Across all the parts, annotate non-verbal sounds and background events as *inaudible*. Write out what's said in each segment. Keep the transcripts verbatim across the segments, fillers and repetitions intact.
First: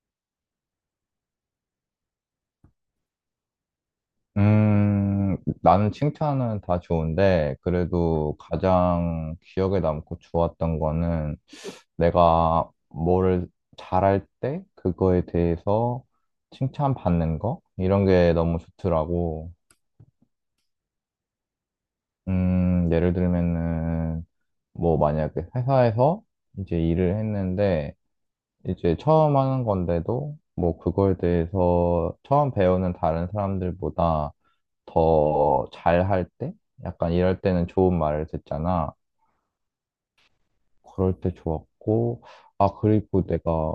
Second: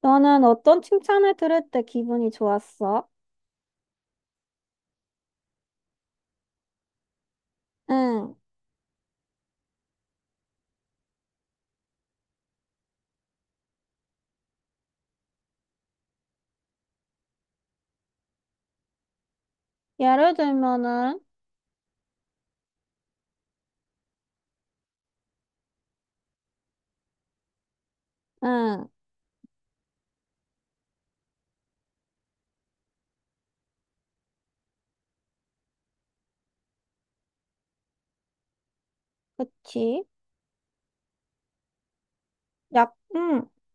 너는 어떤 칭찬을 들을 때 기분이 좋았어? 음, 나는 칭찬은 다 좋은데, 응. 그래도 가장 기억에 남고 좋았던 거는 내가 뭐를 잘할 때 그거에 대해서 칭찬받는 거? 이런 게 너무 좋더라고. 예를 들면은, 음, 예를 들면은, 뭐 만약에 회사에서 이제 일을 했는데, 응. 이제 처음 하는 건데도, 뭐 그거에 대해서 처음 배우는 다른 사람들보다 더 잘할 때? 약간 이럴 때는 좋은 말을 듣잖아. 그치. 그럴 때 좋았고, 아, 약, 그리고 응, 내가,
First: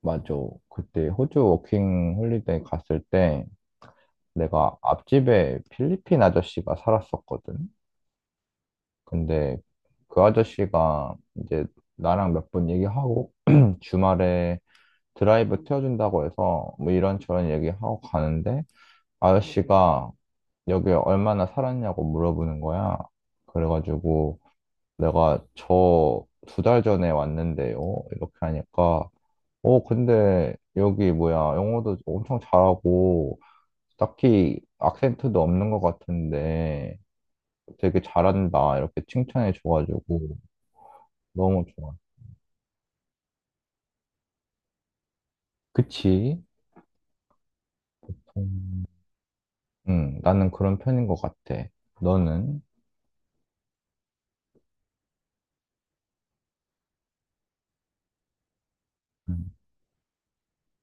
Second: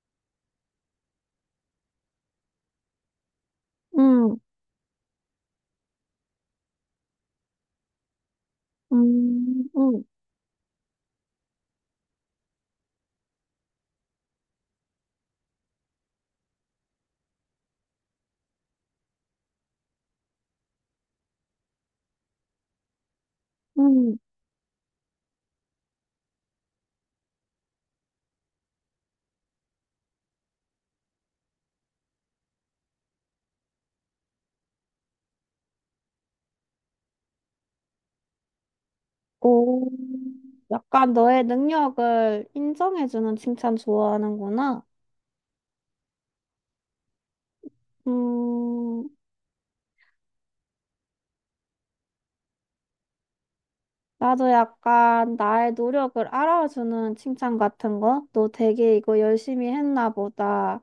맞아. 그때 호주 워킹 홀리데이 갔을 때 응, 내가 앞집에 필리핀 아저씨가 살았었거든. 근데 음, 응, 그 아저씨가 이제 나랑 몇 번 얘기하고 *clears throat* 주말에 드라이브 태워준다고 해서 뭐 이런저런 얘기하고 가는데 아저씨가 여기 얼마나 살았냐고 물어보는 거야. 응. 그래가지고 내가 저 두 달 전에 왔는데요. 이렇게 하니까, 어, 근데 여기 뭐야, 영어도 엄청 잘하고, 딱히 악센트도 없는 것 같은데 되게 잘한다. 이렇게 칭찬해 오. 줘가지고 약간 너의 너무 좋아. 능력을 인정해주는 칭찬 좋아하는구나. 그치? 음. 음, 음, 나는 그런 편인 것 같아. 너는? 나도 약간 나의 노력을 알아주는 칭찬 같은 거? 너 되게 이거 음. 열심히 했나 보다.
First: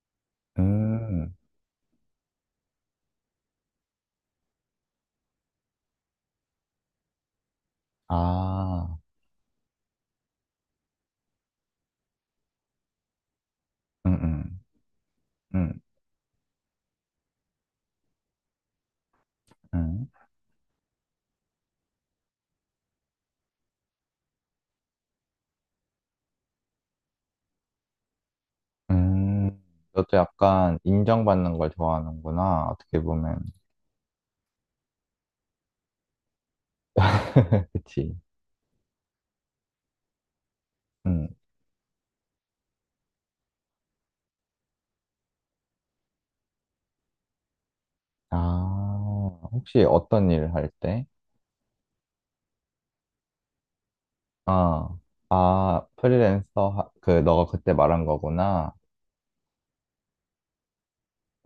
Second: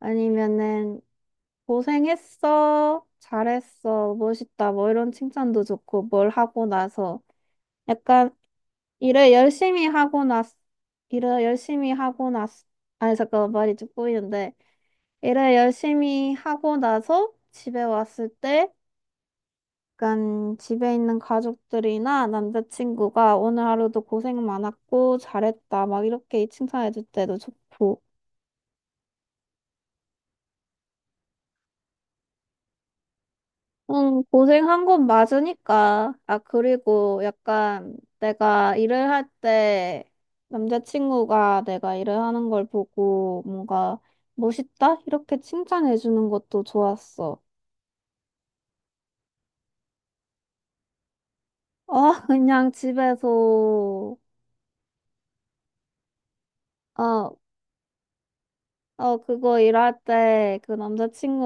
아니면은, 음. 고생했어. 잘했어. 멋있다. 뭐 이런 칭찬도 좋고, 뭘 하고 나서. 약간, 아. 일을 열심히 하고 났, 일을 열심히 하고 났, 아니, 잠깐만, 말이 좀 음. 꼬이는데. 음. 일을 음. 열심히 하고 나서 집에 왔을 때, 음. 약간 집에 있는 가족들이나 남자친구가 오늘 하루도 고생 많았고, 잘했다. 막 이렇게 칭찬해줄 때도 좋고. 음. 너도 약간 인정받는 걸 좋아하는구나. 어떻게 보면. 응, 고생한 건 맞으니까. 아, 그리고 *laughs* 약간 그치. 내가 일을 할 때 음. 남자친구가 내가 일을 하는 걸 보고 뭔가 멋있다? 이렇게 칭찬해 주는 것도 좋았어. 아, 혹시 어떤 일을 할 때? 어, *laughs* 그냥 집에서, 아. 아, 프리랜서, 하- 그, 어, 너가 그때 말한 거구나. 어, 그거 일할 때 그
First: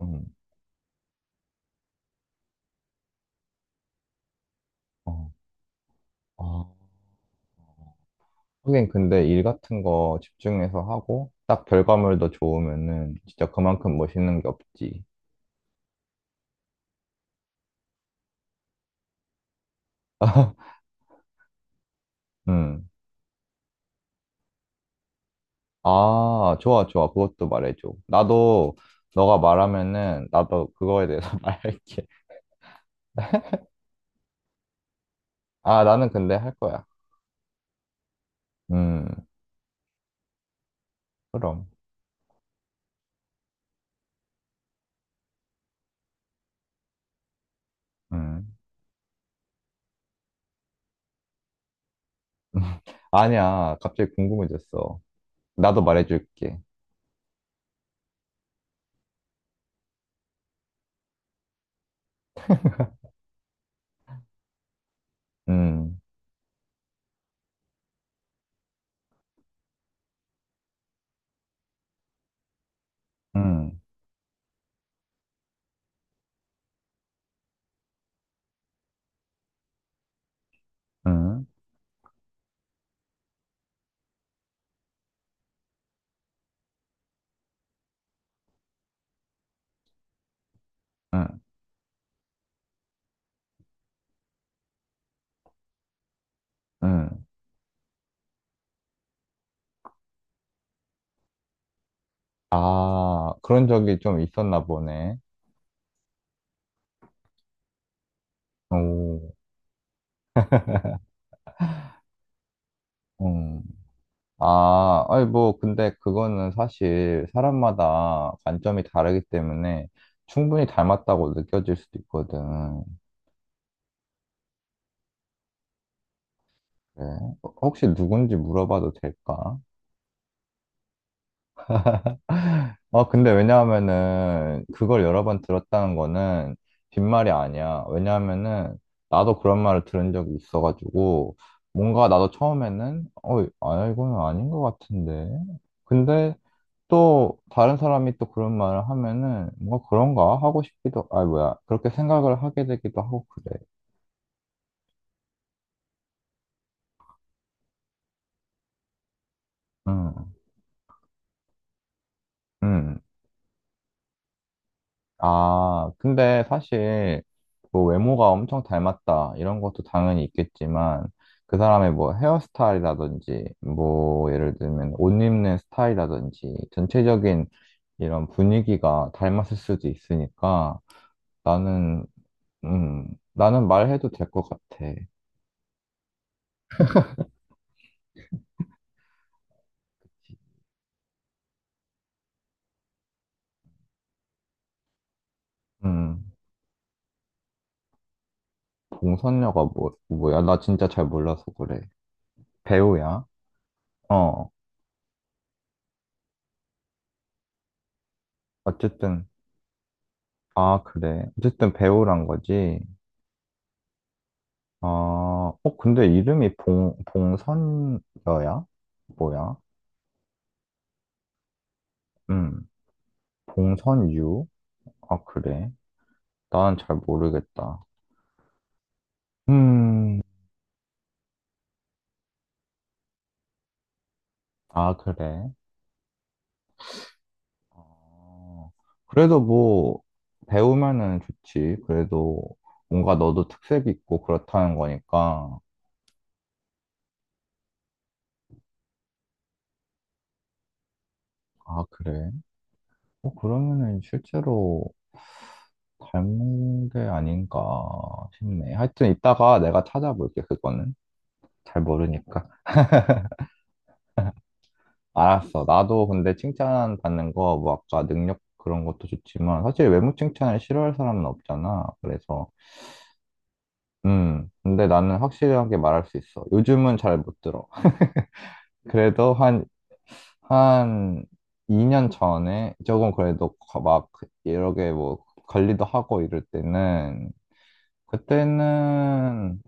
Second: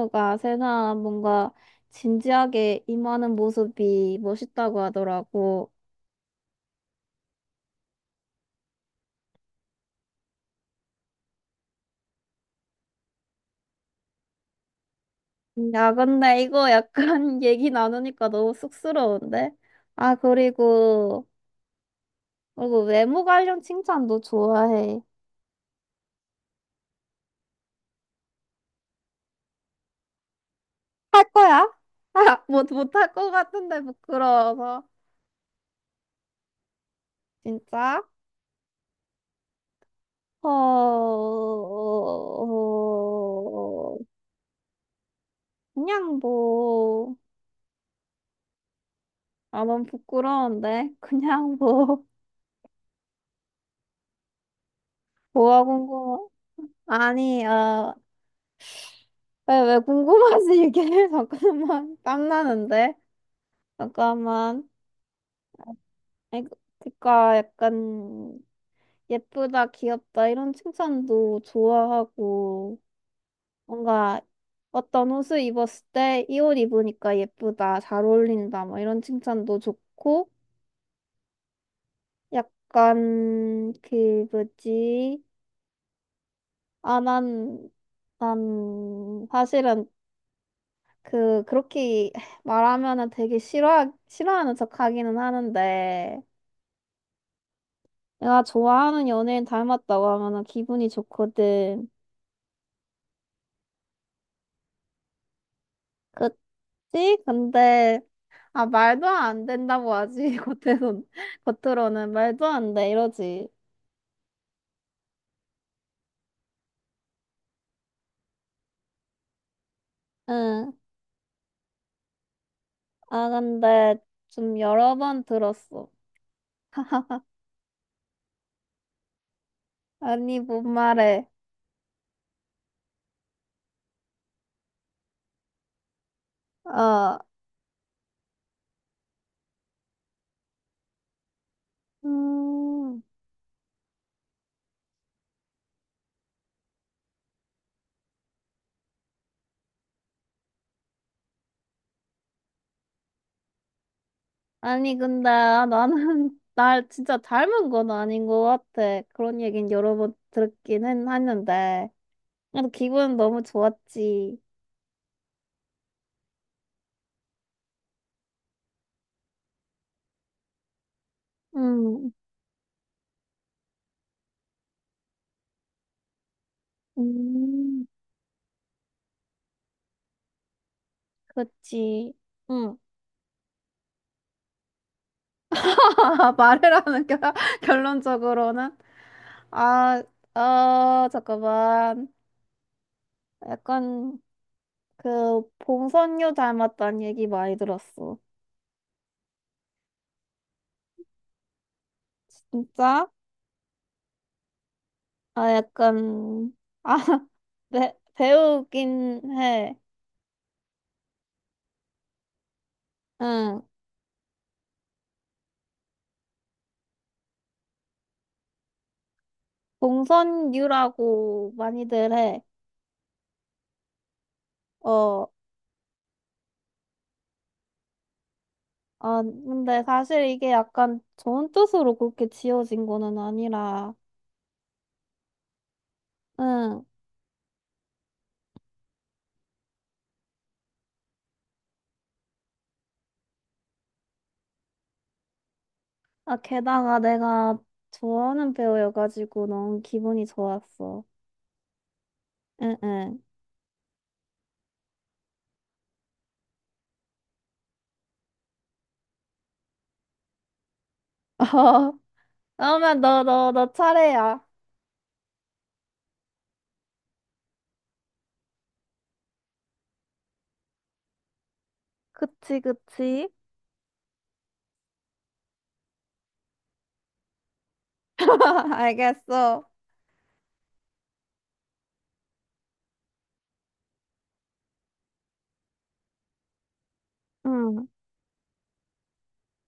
음. 세상 뭔가 진지하게 임하는 모습이 멋있다고 어. 하더라고. 아, 하긴 근데 일 같은 거 집중해서 하고, 딱 결과물도 좋으면은 진짜 그만큼 멋있는 게 없지. 야, 근데 이거 약간 *laughs* 얘기 나누니까 너무 쑥스러운데? 아, *laughs* 그리고, 그리고 음. 외모 관련 칭찬도 좋아해. 아, 좋아, 좋아. 그것도 말해줘. 나도, 너가 말하면은, 나도 그거에 할 대해서 *laughs* 거야? 말할게. *laughs* 아, 못, 못할 것 같은데, 부끄러워서. 아, 나는 근데 할 거야. 진짜? 음. 어, 그럼. 어, 그냥 뭐, 음. 아, 넌 부끄러운데? *laughs* 그냥 뭐, *laughs* 아니야. 갑자기 궁금해졌어. 뭐가 나도 궁금해? 말해줄게. 아니, 어, 왜, 왜 궁금하지, 이게? *laughs* 잠깐만, 땀나는데? 잠깐만. 음. 아니, 그, 그니까 약간 예쁘다, 귀엽다 이런 칭찬도 좋아하고 음. 뭔가 어떤 옷을 입었을 때 이 옷 입으니까 예쁘다, 잘 어울린다 뭐 이런 칭찬도 좋고 음. 약간 그 뭐지? 아, 난, 난 사실은 음. 그 그렇게 말하면은 되게 싫어 싫어하는 척하기는 하는데 음. 내가 좋아하는 연예인 닮았다고 하면은 기분이 좋거든. 아, 그런 적이 좀 있었나 보네. 그 지 근데 아 말도 오. 안 된다고 하지 *laughs* 겉에선 겉으로는 말도 안 돼 이러지 음. 아, 아니, 뭐, 근데 그거는 사실 사람마다 관점이 다르기 때문에 응 충분히 닮았다고 느껴질 수도 있거든. 아 근데 좀 여러 번 들었어 네. *laughs* 혹시 누군지 물어봐도 될까? 아니 뭔 말해 아, 근데 왜냐하면은 그걸 여러 번 들었다는 거는 어 빈말이 아니야. 왜냐하면은 나도 그런 말을 들은 적이 있어가지고 뭔가 나도 음, 처음에는 어, 아, 이건 아닌 것 같은데. 근데 또 다른 사람이 또 그런 말을 하면은 뭔가 그런가 하고 싶기도, 아, 뭐야. 그렇게 생각을 하게 되기도 하고 그래. 아니 근데 아, 나는 *laughs* 날 진짜 닮은 건 아닌 것 같아 그런 얘긴 여러 번 응, 듣긴 했- 했는데 그래도 응. 기분은 너무 좋았지 아, 근데 사실 뭐 외모가 엄청 닮았다 이런 것도 당연히 있겠지만 그 사람의 음, 뭐 헤어스타일이라든지 뭐 예를 들면 옷 입는 스타일이라든지 전체적인 음, 이런 분위기가 닮았을 수도 있으니까 나는 그치 응. 음 나는 말해도 될 것 같아. *laughs* 말을 하는 결, 결론적으로는 아, 어.. 잠깐만. 약간 그 음. 봉선유 닮았다는 얘기 많이 들었어. 봉선녀가 뭐 뭐야? 나 진짜 잘 몰라서 그래. 진짜? 배우야? 어. 아, 약간 아, *laughs* 배, 배우긴 어쨌든 해. 아 그래 어쨌든 배우란 거지. 응. 아, 어, 근데 이름이 봉, 봉선여야? 뭐야? 봉선유라고 많이들 해. 음. 봉선유? 아, 어, 그래. 난 잘 모르겠다. 아, 근데 음. 사실 이게 약간 좋은 뜻으로 그렇게 지어진 거는 아니라. 아, 그래. 응. 어, 그래도 뭐, 배우면은 좋지. 그래도 뭔가 너도 특색 있고 그렇다는 거니까. 아, 게다가 내가 좋아하는 배우여가지고 너무 기분이 좋았어. 아, 그래. 응, 응. 어, 그러면은 실제로 닮은 게 아닌가 싶네. 하여튼 이따가 내가 찾아볼게, 그거는. *laughs* 잘 어, 모르니까. 그러면 너, 너, 너 차례야. 알았어. 나도 근데 칭찬 받는 거, 뭐 아까 능력 그런 것도 좋지만, 사실 외모 칭찬을 싫어할 사람은 없잖아. 그래서, 그치, 그치. 음, 근데 나는 확실하게 말할 수 있어. 요즘은 잘 못 들어. *laughs* *laughs* 그래도 알겠어. 한, 한 이 년 전에 조금 그래도 거- 막, 이렇게 뭐, 관리도 하고 이럴 때는, 응. 그때는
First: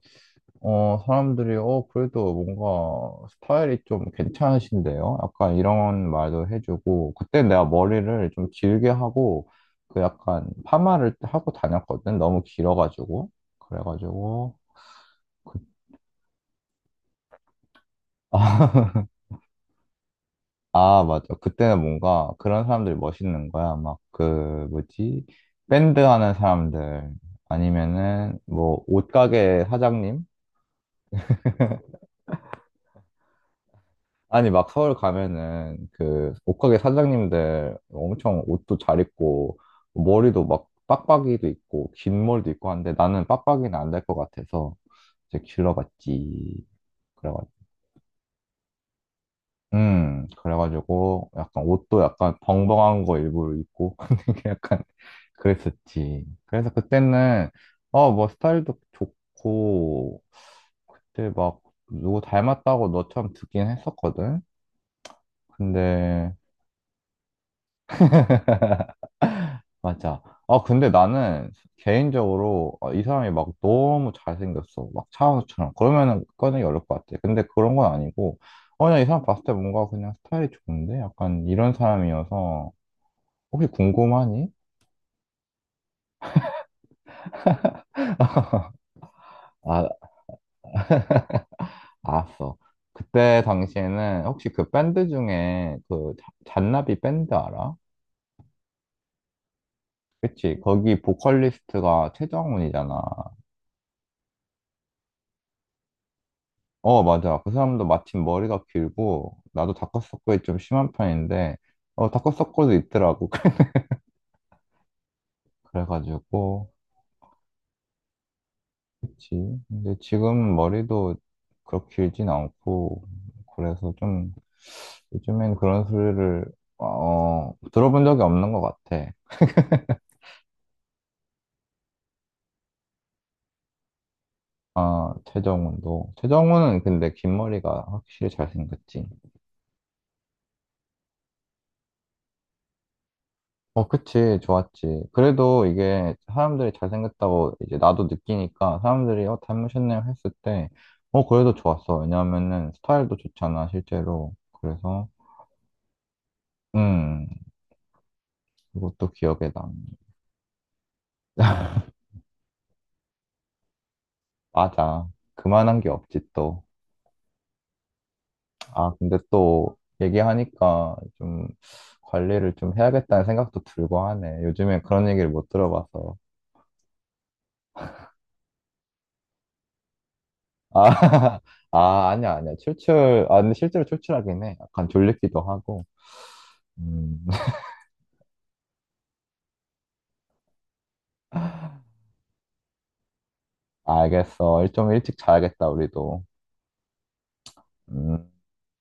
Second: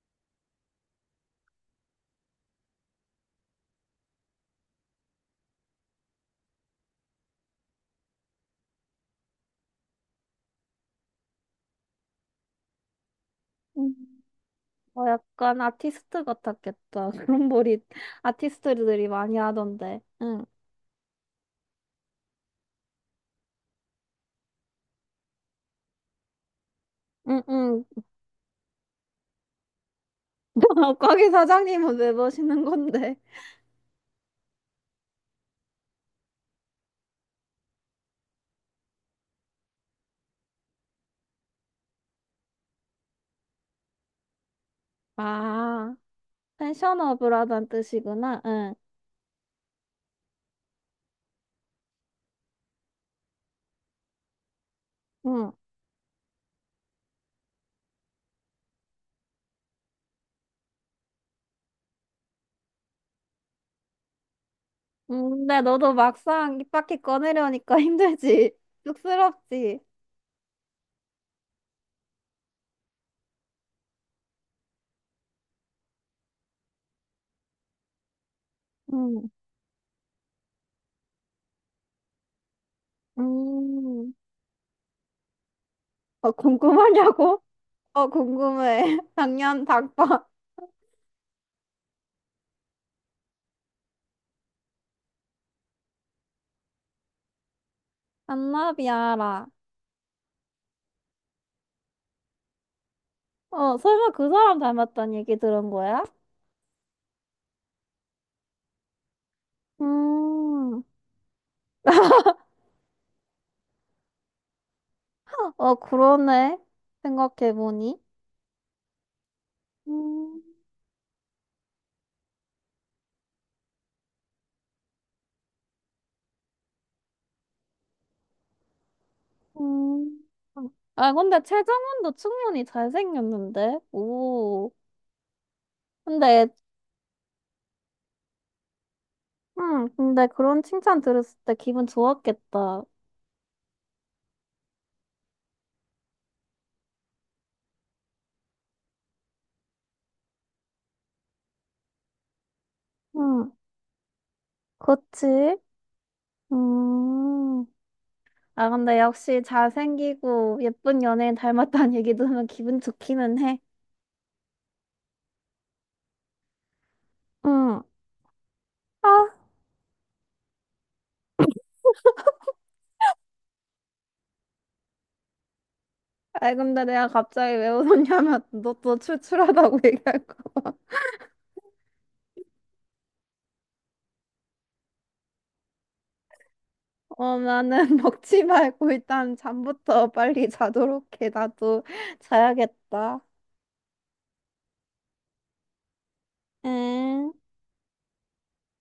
어, 사람들이, 어, 그래도 뭔가 스타일이 좀 괜찮으신데요? 약간 이런 말도 해주고, 그때 내가 머리를 좀 길게 하고, 그 약간 파마를 하고 다녔거든? 너무 길어가지고. 음, 그래가지고, 어, 그, 약간 아티스트 같았겠다. *laughs* 그런 머리 *laughs* 아, 아티스트들이 많이 하던데. 응, 아, 맞아. 그때는 뭔가 그런 사람들이 멋있는 거야. 막 그, 뭐지? 밴드 하는 사람들. 응, 응. 아니면은, 뭐, 옷가게 사장님? *laughs* 거기 사장님은 왜 보시는 건데? 아니, 막 서울 가면은 그 옷가게 사장님들 엄청 옷도 잘 입고 머리도 막 빡빡이도 있고 긴 머리도 있고 한데 나는 빡빡이는 안 될 것 같아서 이제 아, 길러봤지. 펜션업을 하단 그래가지고. 뜻이구나. 응. 음, 그래가지고 약간 옷도 약간 벙벙한 거 일부러 입고 *laughs* 되게 약간 응. 그랬었지. 그래서 그때는 어, 뭐 스타일도 좋고 그때 막 누구 닮았다고 너처럼 듣긴 했었거든. 음, 근데 너도 근데 막상 입 밖에 꺼내려니까 *laughs* 힘들지. 쑥스럽지. 맞아. 아, 근데 나는 개인적으로 아, 이 사람이 막 너무 잘생겼어. 막 차은우처럼. 그러면은 꺼내기 어려울 것 같아. 근데 그런 건 아니고, 어, 그냥 이 사람 음, 봤을 때 뭔가 그냥 스타일이 좋은데? 약간 이런 사람이어서, 혹시 음. 궁금하니? 어, 궁금하냐고? 어, *laughs* 궁금해. *laughs* 작년 아, 닭발. 알았어. 그때 당시에는 혹시 그 밴드 중에 그 잔- 잔나비 밴드 알아? 안나비아라. 그치? 거기 보컬리스트가 최정훈이잖아. 어, 설마 그 사람 닮았다는 얘기 들은 거야? 어, 맞아. 그 사람도 마침 머리가 길고, 나도 다크서클이 좀 음, 심한 편인데, 어, 다크서클도 있더라고. *laughs* 어, 그러네. 그래가지고, 생각해보니. 그치. 근데 음, 지금 머리도 그렇게 길진 않고, 그래서 좀, 요즘엔 그런 소리를, 어, 들어본 적이 없는 것 같아. 음. 아, 근데 최정원도 충분히 잘생겼는데? 오. 아, 최정훈도. 근데, 최정훈은 근데 긴 머리가 확실히 잘생겼지. 음, 근데 그런 칭찬 들었을 때 기분 좋았겠다. 어, 그치, 좋았지. 그래도 이게 사람들이 잘생겼다고 이제 나도 느끼니까 사람들이 어, 닮으셨네요 했을 때, 어, 그래도 좋았어. 왜냐면은 스타일도 응, 좋잖아, 실제로. 그래서, 그치? 음, 음. 아, 근데 그것도 역시 기억에 남. 잘생기고 예쁜 연예인 닮았다는 *laughs* 얘기 들으면 기분 좋기는 해. 맞아. 그만한 게 없지, 또. 응. 아, 근데 아, 또 얘기하니까 좀 관리를 좀 해야겠다는 생각도 들고 하네. 요즘에 그런 얘기를 못 들어봐서. 아이, 근데 내가 갑자기 왜 웃었냐면 *laughs* 너 또 출출하다고 *laughs* 얘기할까 봐. 아, *laughs* 아, 아니야, 아니야. 출출, 아, 근데 실제로 출출하긴 해. 약간 졸리기도 하고. 음. 어, 나는 *laughs* 먹지 말고 일단 잠부터 빨리 자도록 해. 나도 *laughs* 자야겠다. 알겠어. 일 좀 일찍 자야겠다, 우리도. 응. 음.